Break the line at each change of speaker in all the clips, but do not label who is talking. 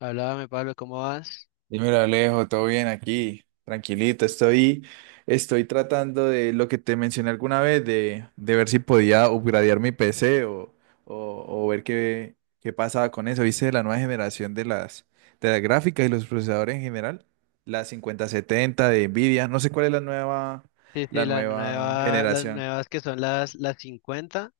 Háblame, Pablo, ¿cómo vas?
Dímelo, Alejo, todo bien aquí, tranquilito. Estoy tratando de lo que te mencioné alguna vez, de ver si podía upgradear mi PC o ver qué pasaba con eso. ¿Viste la nueva generación de las gráficas y los procesadores en general? La 5070 de Nvidia, no sé cuál es la nueva,
Sí, sí,
la
la
nueva
nueva, las
generación.
nuevas que son las 50.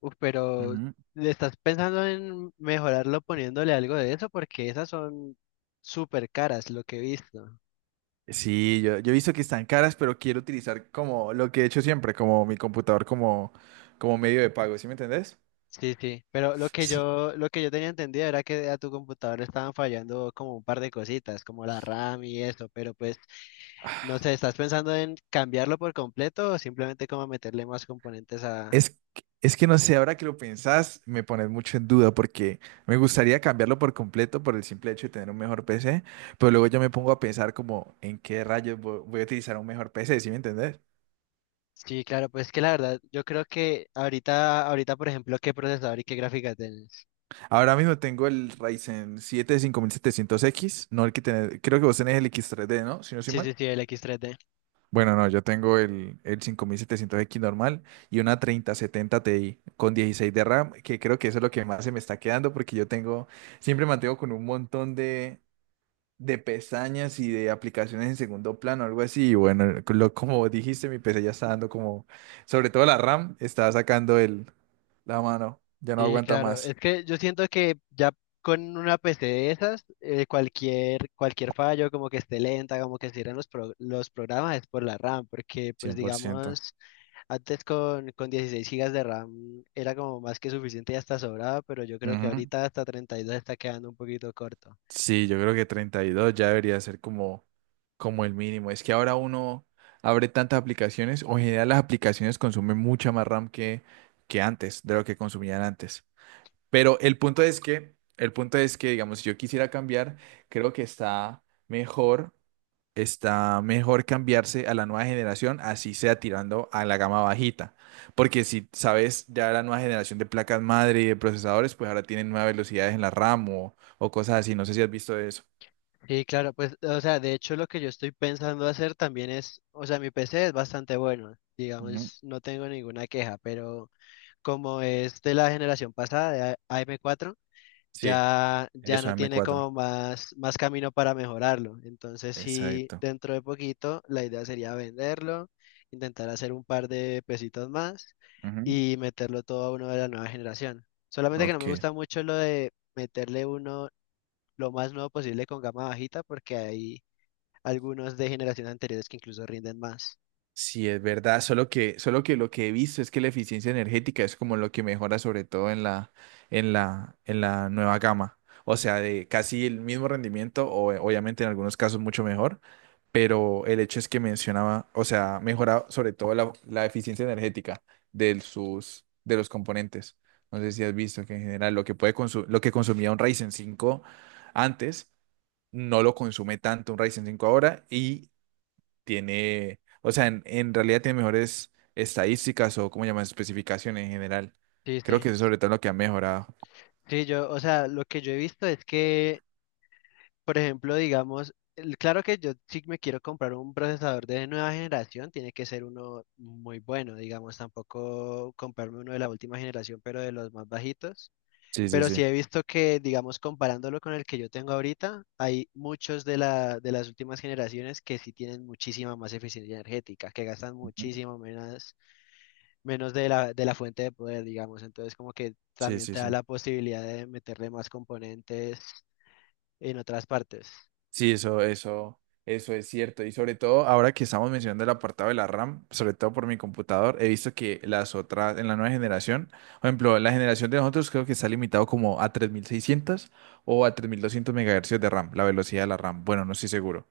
Uf, pero
Ujú.
¿le estás pensando en mejorarlo poniéndole algo de eso? Porque esas son súper caras, lo que he visto.
Sí, yo he visto que están caras, pero quiero utilizar como lo que he hecho siempre, como mi computador como medio de pago, ¿sí me entendés?
Sí, sí, pero lo que
S-
yo, lo que yo tenía entendido era que a tu computador le estaban fallando como un par de cositas, como la RAM y eso, pero pues, no sé, ¿estás pensando en cambiarlo por completo o simplemente como meterle más componentes a?
Es, es que no sé, ahora que lo pensás, me pones mucho en duda porque me gustaría cambiarlo por completo por el simple hecho de tener un mejor PC, pero luego yo me pongo a pensar como en qué rayos voy a utilizar un mejor PC, ¿sí me entendés?
Sí, claro, pues que la verdad, yo creo que ahorita, por ejemplo, ¿qué procesador y qué gráfica tienes?
Ahora mismo tengo el Ryzen 7 5700X, no el que tenés, creo que vos tenés el X3D, ¿no? Si no soy
Sí,
mal.
sí, sí, el X3D.
Bueno, no, yo tengo el 5700X normal y una 3070 Ti con 16 de RAM, que creo que eso es lo que más se me está quedando porque yo tengo... Siempre mantengo con un montón de pestañas y de aplicaciones en segundo plano, algo así. Y bueno, como dijiste, mi PC ya está dando como, sobre todo la RAM, está sacando la mano, ya no
Sí,
aguanta
claro,
más.
es que yo siento que ya con una PC de esas, cualquier fallo, como que esté lenta, como que cierren los programas, es por la RAM, porque pues
100%.
digamos, antes con 16 gigas de RAM era como más que suficiente y hasta sobraba, pero yo creo que
Ujú.
ahorita hasta 32 está quedando un poquito corto.
Sí, yo creo que 32 ya debería ser como, como el mínimo. Es que ahora uno abre tantas aplicaciones, o en general las aplicaciones consumen mucha más RAM que antes, de lo que consumían antes. Pero el punto es que, digamos, si yo quisiera cambiar, creo que está mejor cambiarse a la nueva generación, así sea tirando a la gama bajita. Porque si sabes, ya la nueva generación de placas madre y de procesadores, pues ahora tienen nuevas velocidades en la RAM o cosas así. No sé si has visto eso.
Sí, claro, pues, o sea, de hecho lo que yo estoy pensando hacer también es, o sea, mi PC es bastante bueno,
Ujú.
digamos, no tengo ninguna queja, pero como es de la generación pasada, de AM4,
Sí,
ya, ya
eso.
no
M
tiene como
cuatro.
más camino para mejorarlo. Entonces, sí,
Exacto.
dentro de poquito, la idea sería venderlo, intentar hacer un par de pesitos más
Ujú.
y meterlo todo a uno de la nueva generación. Solamente que no me
Ok.
gusta mucho lo de meterle uno lo más nuevo posible con gama bajita porque hay algunos de generaciones anteriores que incluso rinden más.
Sí, es verdad, solo que lo que he visto es que la eficiencia energética es como lo que mejora sobre todo en la nueva gama. O sea, de casi el mismo rendimiento, o obviamente en algunos casos mucho mejor, pero el hecho es que mencionaba, o sea, mejora sobre todo la eficiencia energética de los componentes. No sé si has visto que en general lo que lo que consumía un Ryzen 5 antes no lo consume tanto un Ryzen 5 ahora y tiene, o sea, en realidad tiene mejores estadísticas o, ¿cómo llaman? Especificaciones en general.
Sí,
Creo
sí.
que eso es sobre todo lo que ha mejorado.
Sí, yo, o sea, lo que yo he visto es que, por ejemplo, digamos, claro que yo si me quiero comprar un procesador de nueva generación, tiene que ser uno muy bueno, digamos, tampoco comprarme uno de la última generación, pero de los más bajitos.
Sí, sí,
Pero
sí.
sí he visto que, digamos, comparándolo con el que yo tengo ahorita, hay muchos de las últimas generaciones que sí tienen muchísima más eficiencia energética, que gastan
Ujú.
muchísimo menos de la fuente de poder, digamos. Entonces, como que
Sí,
también
sí,
te da
sí.
la posibilidad de meterle más componentes en otras partes.
Sí, eso es cierto. Y sobre todo, ahora que estamos mencionando el apartado de la RAM, sobre todo por mi computador, he visto que las otras, en la nueva generación, por ejemplo, la generación de nosotros creo que está limitado como a 3600 o a 3200 MHz de RAM, la velocidad de la RAM. Bueno, no estoy seguro.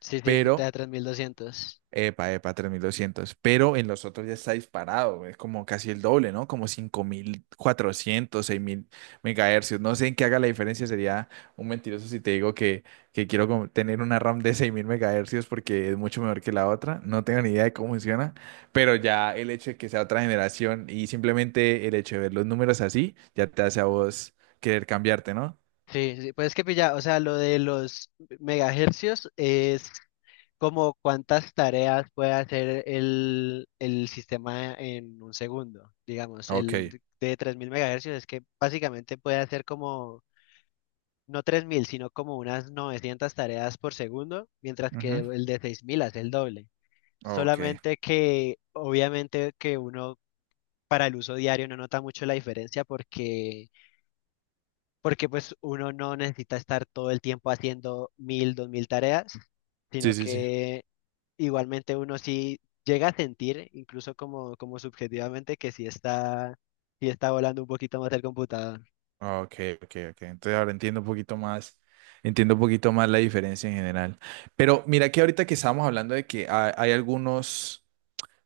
Sí, sí, te da
Pero
3200.
Epa, epa, 3200. Pero en los otros ya está disparado. Es como casi el doble, ¿no? Como 5400, 6000 megahercios. No sé en qué haga la diferencia. Sería un mentiroso si te digo que quiero como tener una RAM de 6000 megahercios porque es mucho mejor que la otra. No tengo ni idea de cómo funciona. Pero ya el hecho de que sea otra generación y simplemente el hecho de ver los números así ya te hace a vos querer cambiarte, ¿no?
Sí, sí, pues es que pilla, o sea, lo de los megahercios es como cuántas tareas puede hacer el sistema en un segundo. Digamos,
Ok.
el de 3000 megahercios es que básicamente puede hacer como, no 3000 sino como unas 900 tareas por segundo, mientras que
Ujú.
el de 6000 hace el doble.
Ok.
Solamente que obviamente que uno para el uso diario no nota mucho la diferencia porque, pues uno no necesita estar todo el tiempo haciendo 1000 2000 tareas sino
Sí, sí, sí.
que igualmente uno sí llega a sentir, incluso como, subjetivamente, que sí está volando un poquito más el computador.
Ah, ok, ok, ok. Entonces ahora entiendo un poquito más, entiendo un poquito más la diferencia en general. Pero mira que ahorita que estábamos hablando de que hay algunos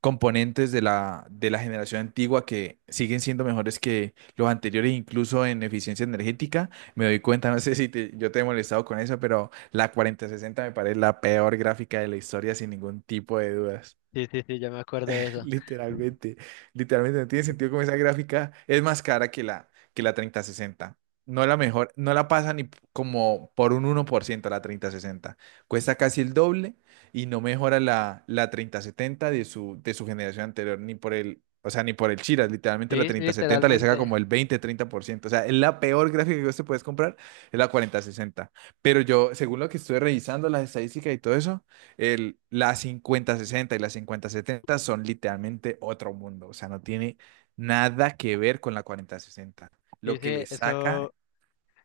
componentes de la generación antigua que siguen siendo mejores que los anteriores, incluso en eficiencia energética, me doy cuenta, no sé si yo te he molestado con eso, pero la 4060 me parece la peor gráfica de la historia sin ningún tipo de dudas.
Sí, sí, sí, yo me acuerdo de eso.
Literalmente, literalmente, no tiene sentido como esa gráfica es más cara que la 3060. No la mejor, no la pasa ni como por un 1% la 3060. Cuesta casi el doble y no mejora la 3070 de su generación anterior, ni por el, o sea, ni por el Chiras. Literalmente la
Sí, sí,
3070 le saca
literalmente.
como el 20-30%. O sea, es la peor gráfica que vos te puedes comprar, es la 4060. Pero yo, según lo que estuve revisando, las estadísticas y todo eso, la 5060 y la 5070 son literalmente otro mundo, o sea, no tiene nada que ver con la 4060.
Sí,
Lo que
sí,
le saca
eso,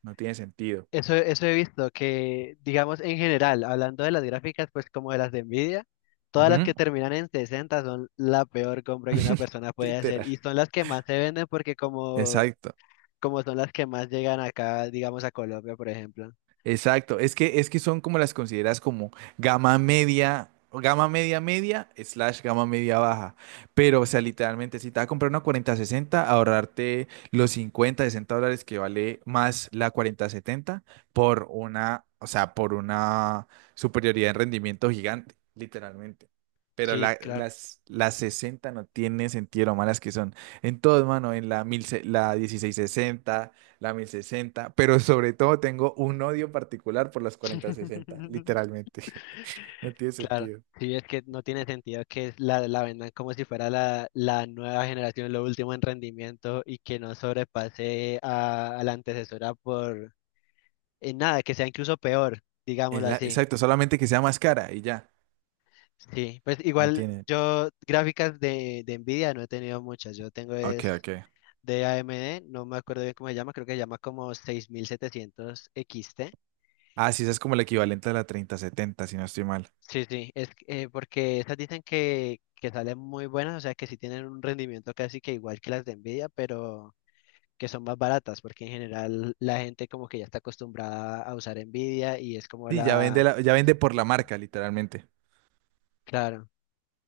no tiene sentido.
eso, eso he visto, que digamos en general, hablando de las gráficas, pues como de las de Nvidia, todas las que
Ujú.
terminan en 60 son la peor compra que una persona puede hacer
Literal.
y son las que más se venden porque como,
Exacto.
como son las que más llegan acá, digamos a Colombia, por ejemplo.
Exacto, es que son como las consideras como gama media, o gama media media, slash gama media baja. Pero, o sea, literalmente, si te vas a comprar una 4060, ahorrarte los 50, $60 que vale más la 4070 por una superioridad en rendimiento gigante, literalmente. Pero
Sí,
la-
claro.
las, las 60 no tiene sentido lo malas que son. En todo, mano, en la 1660. La 1060, pero sobre todo tengo un odio particular por las 4060 literalmente. No tiene
Claro,
sentido.
sí, es que no tiene sentido que la vendan como si fuera la nueva generación, lo último en rendimiento y que no sobrepase a la antecesora por en nada, que sea incluso peor,
Es
digámoslo así.
exacto, solamente que sea más cara y ya.
Sí, pues
No
igual
tiene.
yo gráficas de Nvidia no he tenido muchas, yo tengo
Ok,
es
ok.
de AMD, no me acuerdo bien cómo se llama, creo que se llama como 6700 XT.
Ah, sí, esa es como el equivalente a la 3070 si no estoy mal.
Sí, sí, es que, porque estas dicen que salen muy buenas, o sea que sí tienen un rendimiento casi que igual que las de Nvidia, pero que son más baratas, porque en general la gente como que ya está acostumbrada a usar Nvidia y es como
Sí, ya vende por la marca, literalmente.
claro.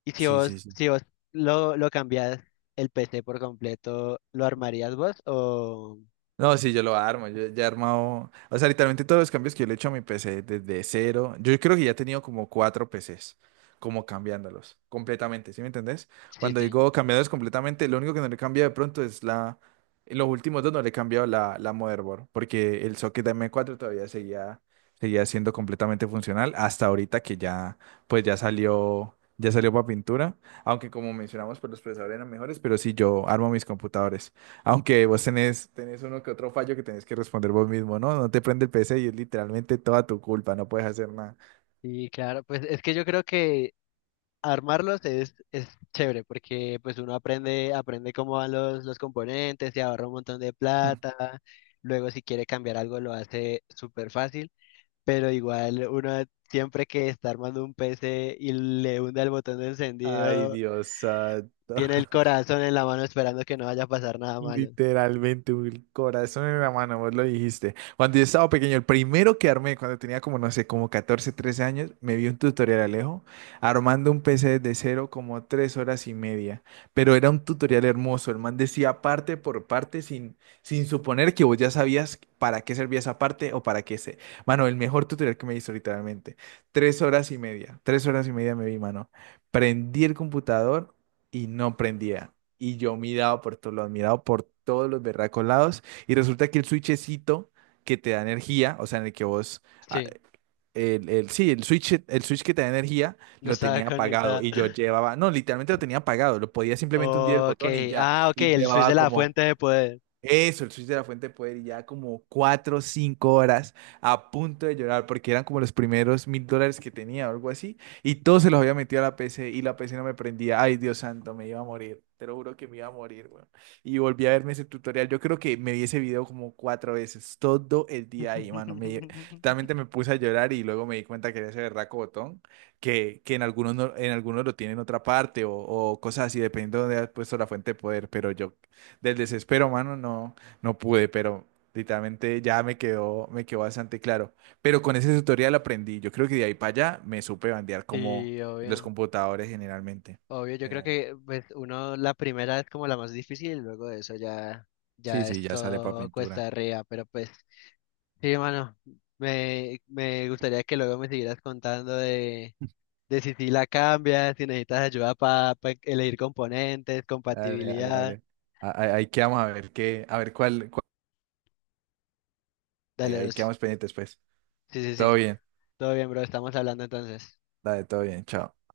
Y si
Sí,
vos,
sí, sí.
si vos lo cambias el PC por completo, ¿lo armarías vos? O
No, sí, yo lo armo, yo ya he armado, o sea, literalmente todos los cambios que yo le he hecho a mi PC desde cero, yo creo que ya he tenido como cuatro PCs, como cambiándolos completamente, ¿sí me entendés?
sí,
Cuando
sí.
digo cambiándolos completamente, lo único que no le cambia de pronto es la, en los últimos dos no le he cambiado la motherboard, porque el socket de m cuatro todavía seguía siendo completamente funcional hasta ahorita que ya, pues ya salió para pintura, aunque como mencionamos, pues los procesadores eran mejores, pero sí, yo armo mis computadores. Aunque vos tenés uno que otro fallo que tenés que responder vos mismo, ¿no? No te prende el PC y es literalmente toda tu culpa, no puedes hacer nada.
Y claro, pues es que yo creo que armarlos es chévere porque pues uno aprende cómo van los componentes, y ahorra un montón de plata, luego si quiere cambiar algo lo hace súper fácil, pero igual uno siempre que está armando un PC y le hunde el botón de
Ay,
encendido,
Dios santo.
tiene el corazón en la mano esperando que no vaya a pasar nada malo.
Literalmente, un corazón en la mano, vos lo dijiste. Cuando yo estaba pequeño, el primero que armé, cuando tenía como, no sé, como 14, 13 años, me vi un tutorial, Alejo, armando un PC desde cero como 3 horas y media. Pero era un tutorial hermoso, el man decía parte por parte sin suponer que vos ya sabías para qué servía esa parte o para qué se... Mano, el mejor tutorial que me hizo literalmente. 3 horas y media, 3 horas y media me vi, mano. Prendí el computador y no prendía. Y yo miraba por todos lados, miraba por todos los berracos lados. Y resulta que el switchecito que te da energía, o sea, en el que vos, ah,
Sí,
sí, el switch que te da energía,
no
lo
estaba
tenía apagado.
conectada.
Y yo llevaba, no, literalmente lo tenía apagado. Lo podía simplemente hundir el
Ok,
botón y ya.
ah, ok,
Y
el switch de
llevaba
la
como
fuente de poder.
eso, el switch de la fuente de poder y ya como 4 o 5 horas a punto de llorar porque eran como los primeros $1000 que tenía o algo así y todos se los había metido a la PC y la PC no me prendía. Ay, Dios santo, me iba a morir. Te lo juro que me iba a morir, weón. Y volví a verme ese tutorial. Yo creo que me vi ese video como cuatro veces, todo el día ahí, mano. Realmente me puse a llorar y luego me di cuenta que era ese berraco botón que en algunos, en algunos lo tiene en otra parte o cosas así, dependiendo de dónde has puesto la fuente de poder. Pero yo del desespero, mano, no, no pude, pero literalmente ya me quedó bastante claro. Pero con ese tutorial aprendí. Yo creo que de ahí para allá me supe bandear como
Sí,
los
obvio.
computadores generalmente.
Obvio, yo creo
General-
que pues uno la primera es como la más difícil, luego de eso ya,
Sí,
ya
sí,
es
ya sale para
todo cuesta
pintura.
arriba, pero pues sí, hermano, me gustaría que luego me siguieras contando de si sí la cambias, si necesitas ayuda para elegir componentes,
Dale, dale,
compatibilidad,
dale. Ahí quedamos a ver qué, a ver cuál,
dale, bro,
ahí
sí,
quedamos pendientes, pues.
sí, sí,
Todo
sí.
bien,
Todo bien, bro, estamos hablando entonces.
dale, todo bien, chao.